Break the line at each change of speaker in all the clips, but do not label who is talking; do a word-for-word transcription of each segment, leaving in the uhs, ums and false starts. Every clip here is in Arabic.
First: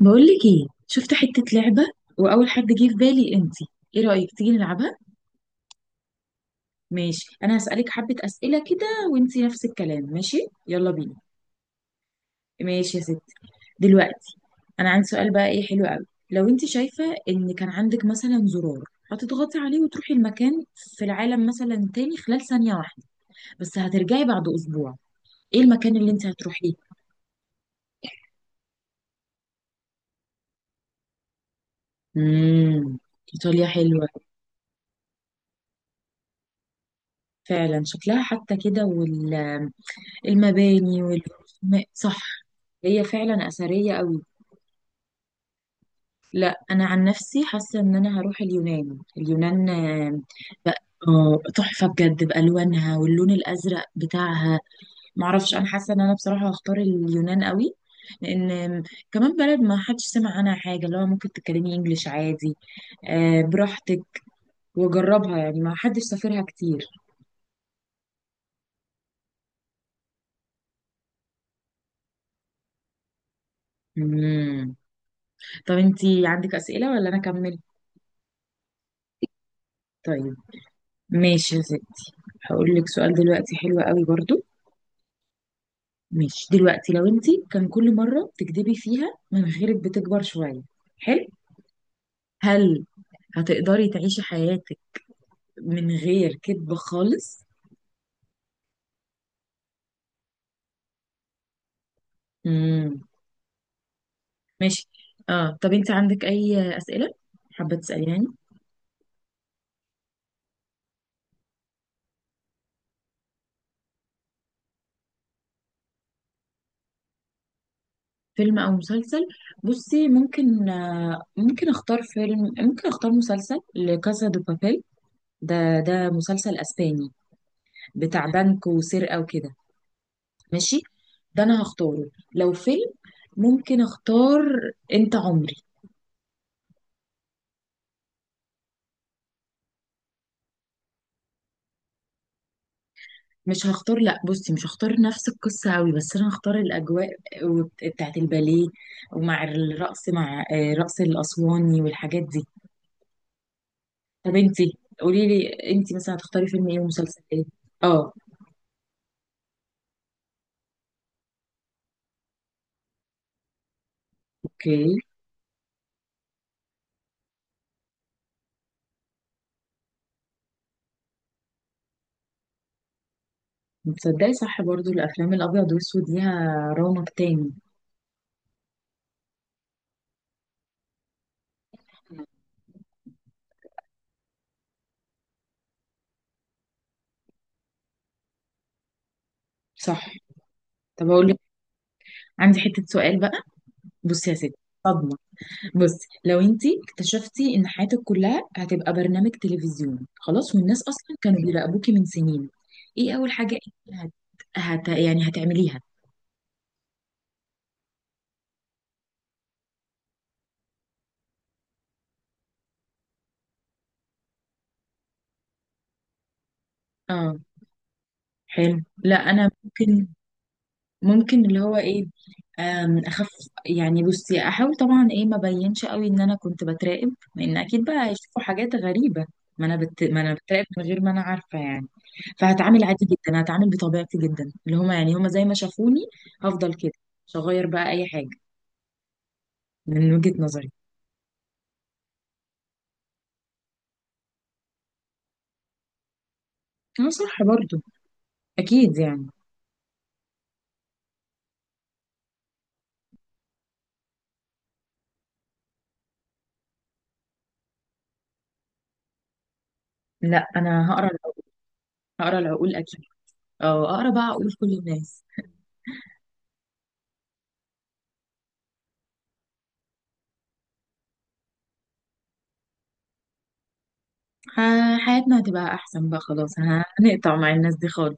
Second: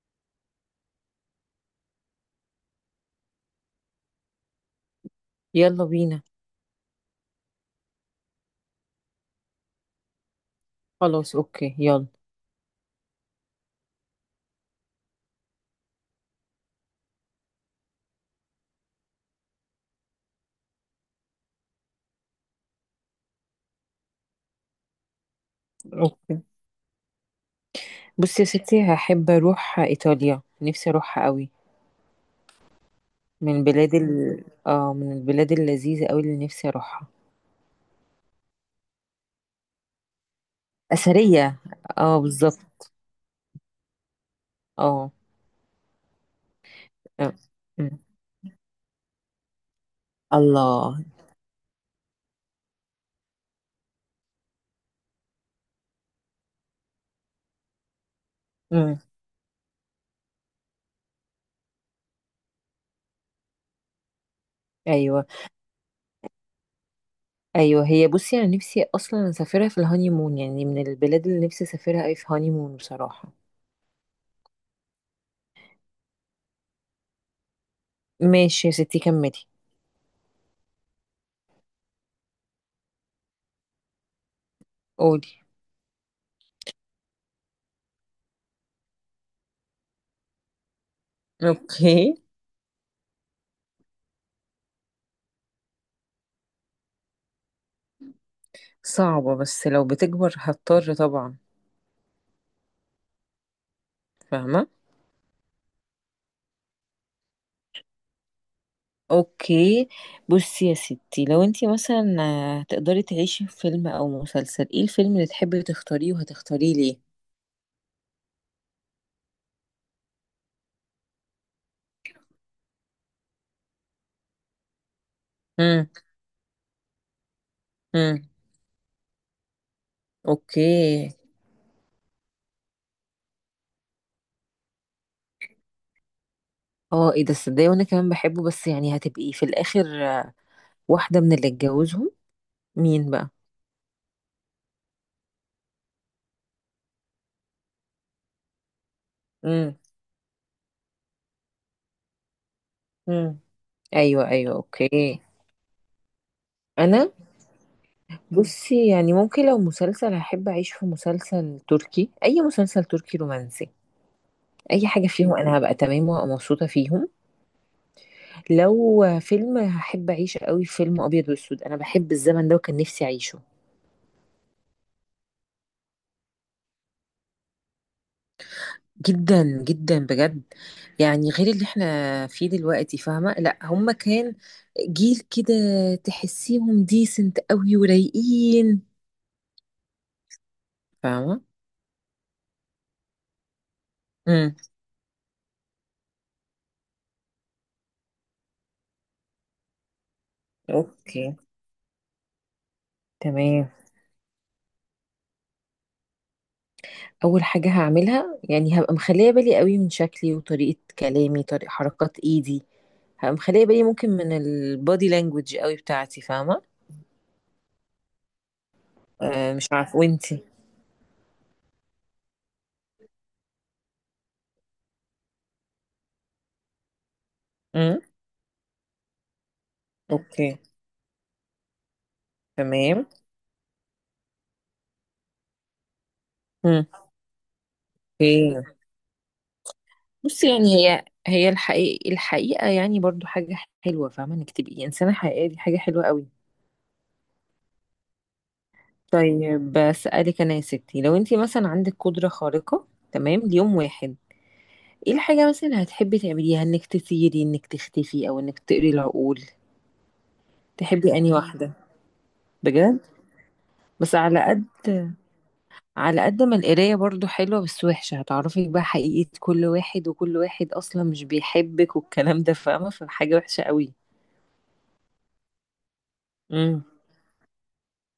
بقولك ايه، شفت حتة لعبة وأول حد جه في بالي انتي. ايه رأيك تيجي نلعبها؟
يلا بينا.
ماشي، أنا هسألك حبة أسئلة كده، وانتي نفس الكلام، ماشي؟ يلا بينا.
خلاص، اوكي، يلا.
ماشي يا ستي. دلوقتي أنا عندي سؤال بقى، ايه حلو قوي. لو انتي شايفة ان كان عندك مثلا زرار هتضغطي عليه وتروحي المكان في العالم مثلا تاني خلال ثانية واحدة، بس هترجعي بعد أسبوع، ايه المكان اللي انتي
اوكي.
هتروحيه؟
بصي يا ستي، هحب اروح ايطاليا، نفسي اروحها قوي.
امم.
من
إيطاليا
البلاد
حلوة.
ال... اه من البلاد اللذيذه قوي اللي نفسي اروحها.
فعلا شكلها حتى كده، وال المباني
اثريه.
والرسومات، صح.
اه، بالظبط.
هي فعلا أثرية قوي.
اه.
لا أنا عن
آه.
نفسي حاسة
أمم.
إن أنا هروح اليونان. اليونان آه، بقى،
الله.
آه، تحفة بجد بألوانها واللون الأزرق بتاعها. معرفش، أنا حاسة إن أنا بصراحة هختار اليونان قوي، لأن آم،
أمم.
كمان بلد ما حدش سمع عنها حاجة، اللي هو ممكن تتكلمي إنجليش عادي، آه، براحتك،
ايوه،
وجربها، يعني ما حدش سافرها كتير.
ايوه. هي، بصي، انا نفسي اصلا اسافرها في الهاني مون، يعني من البلاد اللي نفسي اسافرها قوي في هاني مون، بصراحه.
مم. طب انتي عندك أسئلة ولا أنا أكمل؟
ماشي يا ستي، كملي.
طيب، ماشي يا ستي. هقول لك سؤال دلوقتي حلو قوي برضو.
قولي.
ماشي، دلوقتي لو انت كان كل مرة بتكدبي فيها مناخيرك بتكبر شوية، حلو،
اوكي.
هل هتقدري تعيشي حياتك من غير كدب خالص؟
صعبه، بس لو بتكبر هضطر طبعا.
امم.
فاهمه.
ماشي. اه طب انت عندك اي أسئلة حابة تسأليني؟
اوكي. بصي يا ستي، لو انتي مثلا آه، تقدري تعيشي في فيلم او مسلسل، ايه الفيلم اللي تحبي تختاريه وهتختاريه ليه؟
فيلم او مسلسل، بصي ممكن، آه، ممكن اختار فيلم، ممكن اختار مسلسل لكاسا دو بابيل. ده،
امم.
ده مسلسل اسباني
امم.
بتاع بنك وسرقة وكده.
اوكي.
ماشي، ده انا هختاره. لو فيلم ممكن اختار انت عمري.
اه، ايه ده؟ صدقني وانا كمان بحبه، بس يعني هتبقي في الاخر آه، واحدة من اللي اتجوزهم. مين بقى؟
مش هختار، لا بصي مش هختار نفس القصة قوي، بس انا هختار الاجواء وبت- بتاعت الباليه، ومع
امم.
الرقص، مع آه، رقص الاسواني والحاجات دي.
امم. ايوه،
طب
ايوه.
انتي
اوكي.
قولي لي، انتي مثلا هتختاري فيلم ايه
انا،
ومسلسل ايه؟ اه.
بصي يعني ممكن لو مسلسل هحب اعيش في مسلسل تركي، اي مسلسل تركي رومانسي.
اوكي.
اي حاجة فيهم انا هبقى تمام ومبسوطة فيهم. لو فيلم، هحب اعيشه قوي فيلم ابيض واسود، انا بحب الزمن ده وكان نفسي اعيشه.
تصدقي صح، برضو الافلام الابيض والاسود ليها رونق تاني.
جدا جدا، بجد. يعني غير اللي احنا فيه دلوقتي، فاهمة؟ لا، هما كان جيل كده، تحسيهم ديسنت قوي ورايقين.
صح، طب اقول لك،
فاهمة.
عندي حتة سؤال بقى. بصي يا ستي،
امم.
صدمة. بصي لو انتي اكتشفتي ان حياتك كلها هتبقى برنامج تلفزيون خلاص، والناس اصلا
اوكي.
كانوا بيراقبوكي من سنين، ايه اول حاجة
تمام.
انت هت... هت... يعني هتعمليها؟
اول حاجه هعملها، يعني هبقى مخليه بالي قوي من شكلي وطريقه كلامي، طريقه حركات ايدي. هبقى مخليه بالي ممكن من البادي لانجوج قوي بتاعتي، فاهمه؟
اه، حلو. لا انا
أه مش عارفه،
ممكن
وانتي؟
ممكن اللي هو ايه، أم، اخف. يعني بصي احاول طبعا، ايه ما بينش قوي ان انا كنت بتراقب، لان اكيد بقى هيشوفوا حاجات غريبة. ما انا بت... ما انا
اوكي.
بتراقب من غير ما انا عارفة يعني. فهتعامل عادي
تمام.
جدا، هتعامل بطبيعتي جدا، اللي هما يعني هما زي ما شافوني. هفضل
مم.
كده، مش هغير بقى اي حاجة،
اوكي.
من وجهة
بص،
نظري.
يعني هي هي الحقيقة الحقيقة، يعني برضو حاجة حلوة، فاهمة انك تبقي انسانة حقيقية؟ دي حاجة حلوة قوي.
هو صح برضو، اكيد يعني.
طيب، بسألك انا يا ستي، لو انت مثلا عندك قدرة خارقة تمام ليوم واحد، ايه الحاجة مثلا هتحبي تعمليها؟ انك تطيري، انك تختفي، او انك تقري العقول؟
لا انا هقرا
تحبي انهي
العقول-
واحدة؟
هقرا العقول
بجد؟
اكيد، او اقرا
بس
بقى
على
عقول
قد
كل الناس.
على قد ما القراية برضو حلوة بس وحشة، هتعرفي بقى حقيقة كل واحد، وكل واحد أصلا مش بيحبك والكلام ده، فاهمة؟ فحاجة وحشة قوي.
ح- حياتنا هتبقى احسن بقى، خلاص ه-
امم.
هنقطع مع الناس دي خالص.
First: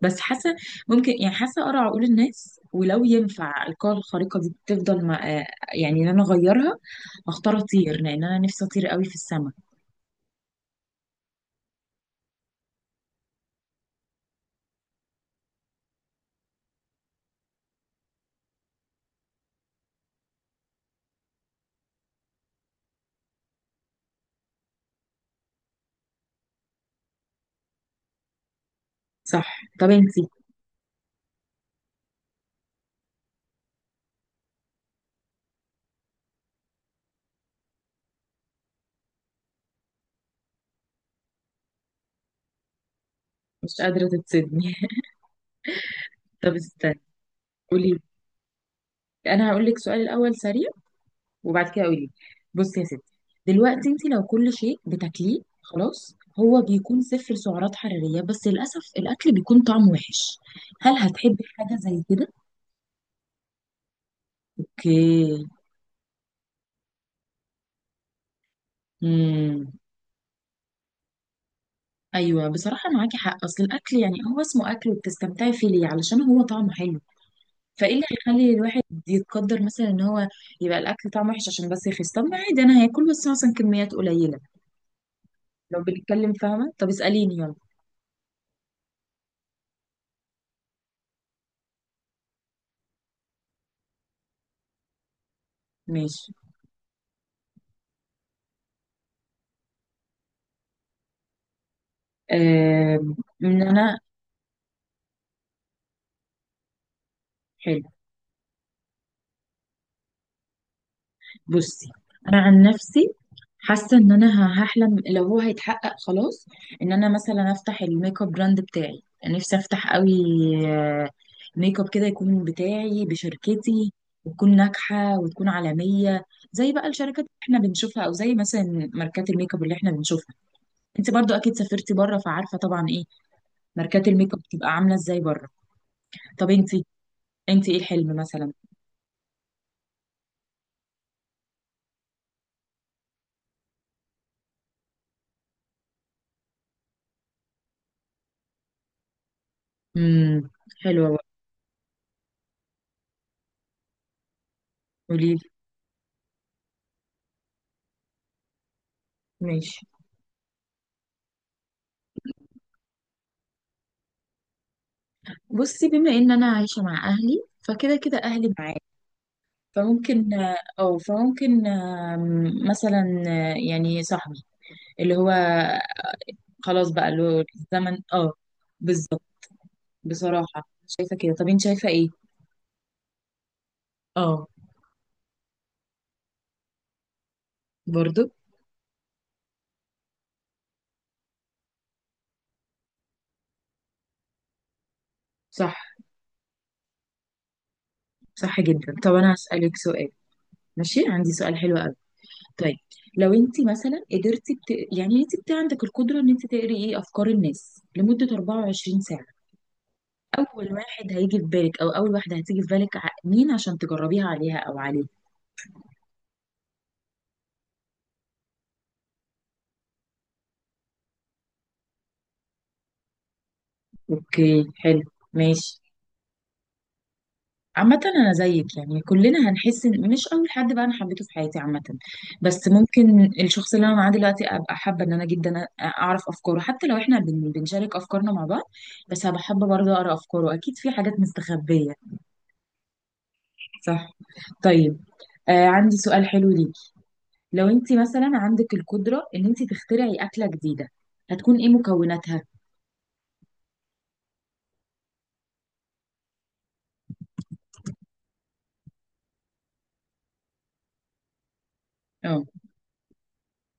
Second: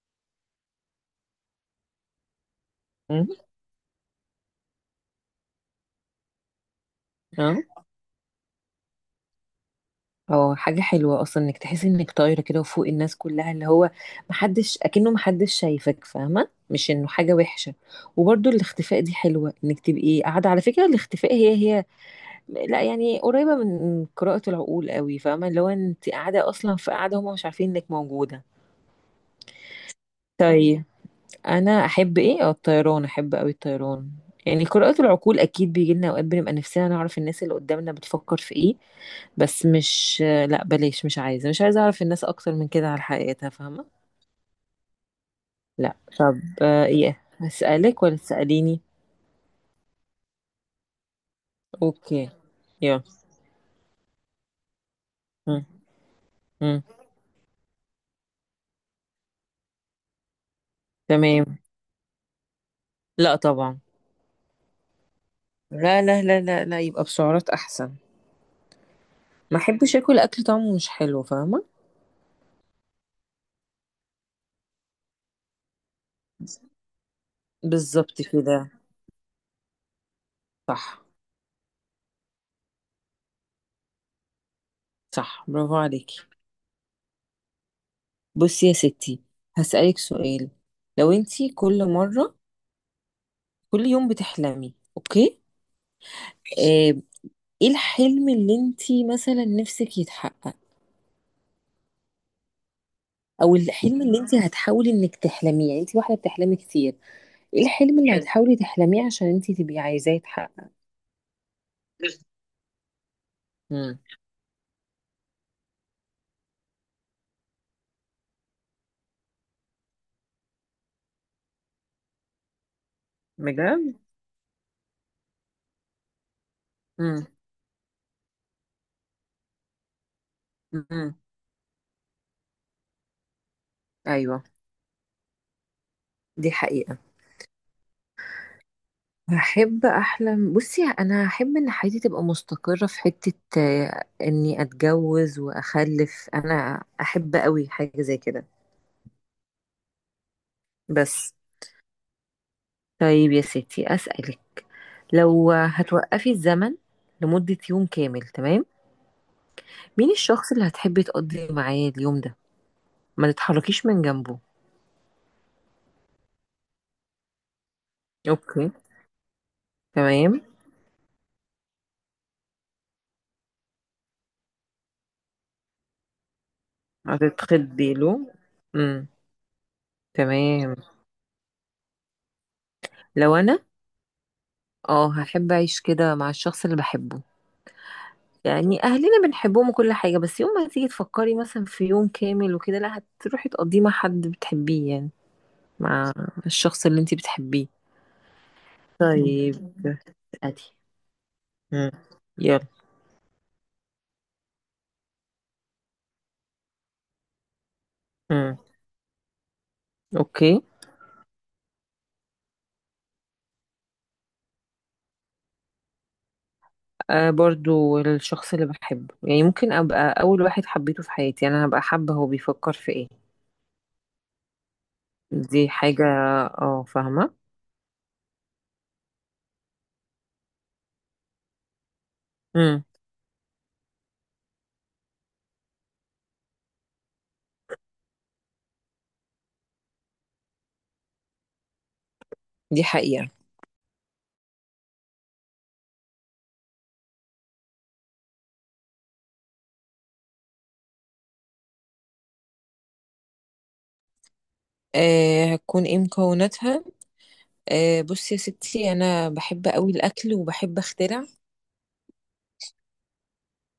بس حاسه، ممكن يعني حاسه اقرا عقول الناس، ولو
امم.
ينفع القوة الخارقة دي تفضل مع، آه، يعني ان انا اغيرها، هختار
اه.
اطير، لان انا نفسي اطير قوي في السما.
هو حاجة حلوة أصلا إنك تحسي إنك طايرة كده وفوق الناس كلها، اللي هو محدش، أكنه محدش شايفك، فاهمة؟ مش إنه حاجة وحشة. وبرضو الاختفاء دي حلوة، إنك تبقي قاعدة. على فكرة الاختفاء هي هي، لا، يعني قريبة من قراءة العقول قوي، فاهمة؟ اللي هو أنت قاعدة أصلا، في قاعدة هما مش عارفين إنك موجودة.
صح، طب انتي
طيب، انا احب ايه، اه الطيران، احب قوي الطيران. يعني قراءة العقول اكيد بيجي لنا اوقات بنبقى نفسنا نعرف الناس اللي قدامنا بتفكر في ايه. بس مش، لا بلاش، مش عايزه مش عايزه اعرف الناس اكتر من كده على حقيقتها،
مش
فاهمه.
قادرة تتصدمي.
لا طب
طب
آه،
استني،
ايه،
قولي.
هسألك ولا تسأليني؟
انا هقول لك سؤال الاول سريع، وبعد كده قولي لي.
اوكي.
بصي يا ستي،
يلا.
دلوقتي انت لو كل شيء بتاكليه
مم.
خلاص هو
مم.
بيكون صفر سعرات حرارية، بس للأسف الأكل بيكون طعمه وحش، هل هتحبي
تمام.
حاجة زي كده؟
لا طبعا.
اوكي.
لا لا لا لا لا، يبقى بسعرات احسن. ما
امم.
احبش اكل اكل طعمه مش حلو، فاهمه.
ايوه بصراحة معاكي حق، أصل الأكل يعني هو اسمه أكل، وبتستمتعي فيه ليه؟ علشان هو طعمه حلو. فايه اللي
بالظبط
هيخلي
كده.
الواحد يتقدر مثلا ان هو يبقى
صح،
الاكل طعمه وحش عشان بس يخس؟ طب ما عادي انا هاكل بس مثلا كميات قليله
صح. برافو
لو
عليكي.
بنتكلم، فاهمه؟ طب اساليني، يلا.
بصي يا ستي، هسألك سؤال. لو انتي كل مرة كل يوم بتحلمي، اوكي،
ماشي
آه، ايه الحلم اللي انتي مثلا نفسك يتحقق؟
آه
او
ان انا
الحلم اللي انتي هتحاولي انك تحلميه؟ يعني انتي واحدة بتحلمي كتير، ايه
حلو،
الحلم اللي هتحاولي تحلميه عشان انتي تبقي عايزاه يتحقق؟
بصي انا عن نفسي حاسه
مم.
ان انا ه- هحلم لو هو هيتحقق خلاص، ان انا مثلا افتح الميك اب براند بتاعي، يعني نفسي افتح قوي، آه، ميك اب كده يكون بتاعي بشركتي،
بجد.
وتكون ناجحه وتكون عالميه، زي بقى الشركات
مم.
اللي احنا بنشوفها، او زي مثلا ماركات الميك اب اللي احنا بنشوفها. انت
مم.
برضو اكيد سافرتي بره، فعارفه طبعا ايه ماركات الميك اب
ايوه،
بتبقى عامله ازاي بره. طب
دي
انت،
حقيقة.
انت ايه الحلم مثلا؟
هحب احلم. بصي، انا هحب ان حياتي تبقى مستقرة في حتة، آه، اني اتجوز واخلف، انا احب قوي حاجة زي كده.
امم. حلوه.
بس. طيب يا ستي، اسألك.
قولي،
لو هتوقفي الزمن لمدة يوم كامل، تمام،
ماشي.
مين الشخص اللي هتحبي تقضي معاه اليوم ده، ما تتحركيش من جنبه؟
بصي بما ان انا عايشه مع اهلي، فكده كده اهلي
اوكي.
معايا، فممكن
تمام.
اه فممكن آم، مثلا آه، يعني صاحبي اللي هو، خلاص بقى اللي هو
هتتخضي
الزمن
له.
اه.
امم.
بالظبط، بصراحه
تمام.
شايفه كده. طب انت شايفه ايه؟
لو انا،
اه،
اه هحب اعيش كده مع الشخص اللي بحبه.
برضو
يعني اهلنا بنحبهم وكل حاجه، بس يوم ما تيجي تفكري مثلا في يوم كامل وكده، لا، هتروحي تقضيه مع حد بتحبيه، يعني
صح.
مع الشخص اللي انت بتحبيه.
صح جدا. طب انا
طيب،
هسالك
طيب.
سؤال،
ادي.
ماشي عندي سؤال حلو
مم.
قوي.
يلا.
طيب، لو انت مثلا قدرتي بت... يعني انت بت... عندك القدره ان انت تقري ايه افكار الناس لمده
مم.
أربعة وعشرين ساعه،
اوكي.
اول واحد هيجي في بالك او اول واحده هتيجي في بالك، ع- مين عشان تجربيها عليها او عليه؟
آه، برضو الشخص اللي بحبه، يعني ممكن ابقى اول واحد حبيته في حياتي، يعني انا هبقى حابه هو بيفكر في ايه.
اوكي، حلو.
دي
ماشي.
حاجه. اه، فاهمه.
عامة أنا زيك يعني، كلنا هنحس إن مش أول حد بقى أنا حبيته في حياتي عامة. بس
مم.
ممكن الشخص اللي أنا معاه دلوقتي أبقى حابة إن أنا جدا أ- أعرف أفكاره، حتى لو إحنا بن- بنشارك أفكارنا مع بعض. بس هبقى حابة برضه أقرأ أفكاره، أكيد في حاجات مستخبية.
دي حقيقه.
صح، طيب. آه، عندي سؤال حلو ليكي. لو أنت مثلا عندك القدرة إن أنت تخترعي أكلة جديدة، هتكون إيه مكوناتها؟
آه، هتكون ايه مكوناتها. آه بصي يا ستي، انا بحب قوي الاكل وبحب اخترع.
آه.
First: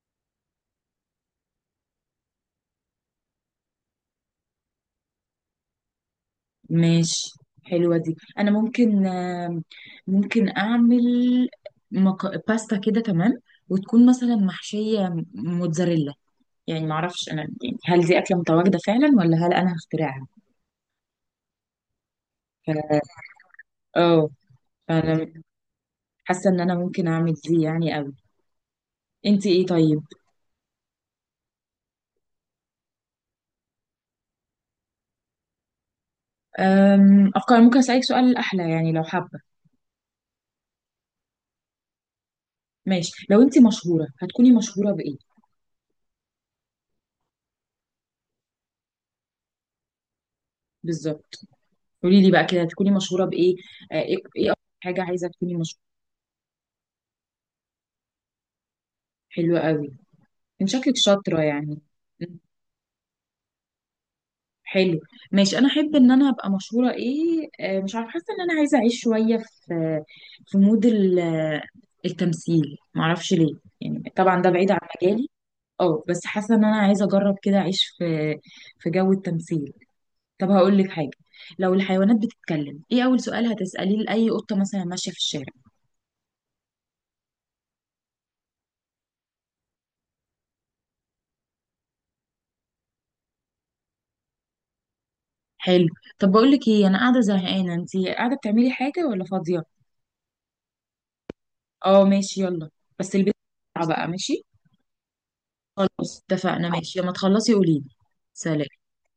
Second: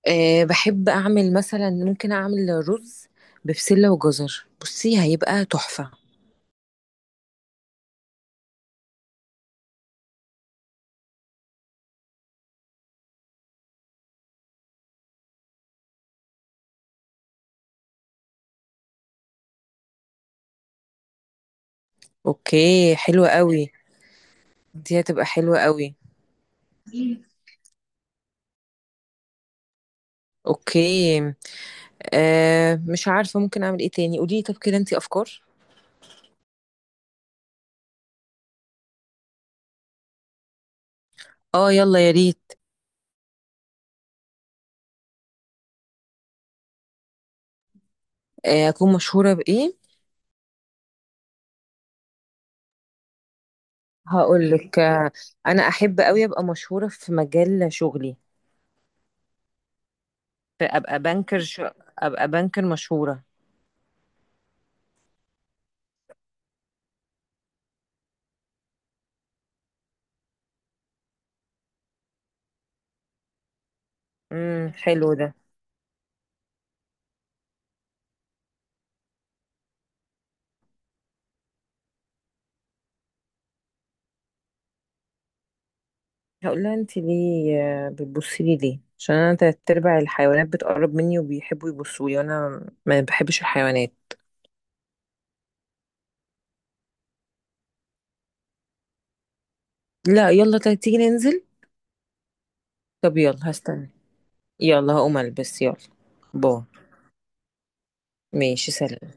أه، بحب أعمل مثلا، ممكن أعمل رز ببسلة وجزر، بصي هيبقى تحفة.
ماشي. حلوة دي، أنا ممكن، آم، ممكن أعمل مك... باستا كده كمان، وتكون مثلا محشية موتزاريلا. يعني معرفش أنا، يعني هل دي أكلة متواجدة فعلا ولا هل أنا هخترعها؟
أوكي
ف...
حلوة قوي.
اه
دي هتبقى
فأنا
حلوة قوي.
حاسة إن أنا ممكن أعمل دي يعني أوي. أنت إيه طيب؟
أوكي. أه، مش عارفة ممكن أعمل إيه تاني، قولي لي طب كده أنتي، أفكار.
أم... أفكار. ممكن أسألك سؤال أحلى، يعني لو حابة؟
آه يلا يا ريت.
ماشي، لو أنت مشهورة هتكوني مشهورة بإيه
آه، أكون مشهورة بإيه.
بالظبط؟ قولي لي بقى كده، هتكوني مشهورة بإيه؟ آه، إيه، إيه
هقول
أكتر
لك،
حاجة
آه،
عايزة تكوني
أنا
مشهورة؟
أحب قوي أبقى مشهورة في مجال شغلي.
حلوة أوي، من شكلك
فأبقى بانكر
شاطرة
ش...
يعني.
أبقى
مم.
بانكر مشهورة.
حلو. ماشي. انا احب ان انا ابقى مشهورة ايه، آه، مش عارفة، حاسة ان انا عايزة اعيش شوية في، في مود ال- آه، التمثيل. معرفش ليه، يعني طبعا ده بعيد
امم،
عن
حلو
مجالي.
ده.
اه بس حاسة ان انا عايزة اجرب كده اعيش في، في جو التمثيل. طب هقول لك حاجة، لو الحيوانات بتتكلم، ايه اول سؤال هتسأليه لأي قطة مثلا ماشية في الشارع؟
هقول لها، انت ليه آه، بتبصي لي ليه؟ عشان انا تلات ارباع الحيوانات بتقرب مني وبيحبوا يبصوا لي وانا ما بحبش الحيوانات.
حلو. طب بقول لك ايه، انا قاعدة زهقانة، انتي قاعدة بتعملي حاجة ولا فاضية؟
لا، يلا طيب، تيجي ننزل.
اه ماشي يلا، بس
طب
البيت
يلا، هستنى.
بقى ماشي.
يلا هقوم البس، يلا.
خلاص
بو.
اتفقنا، ماشي لما تخلصي قوليلي. سلام.
ماشي، سلام.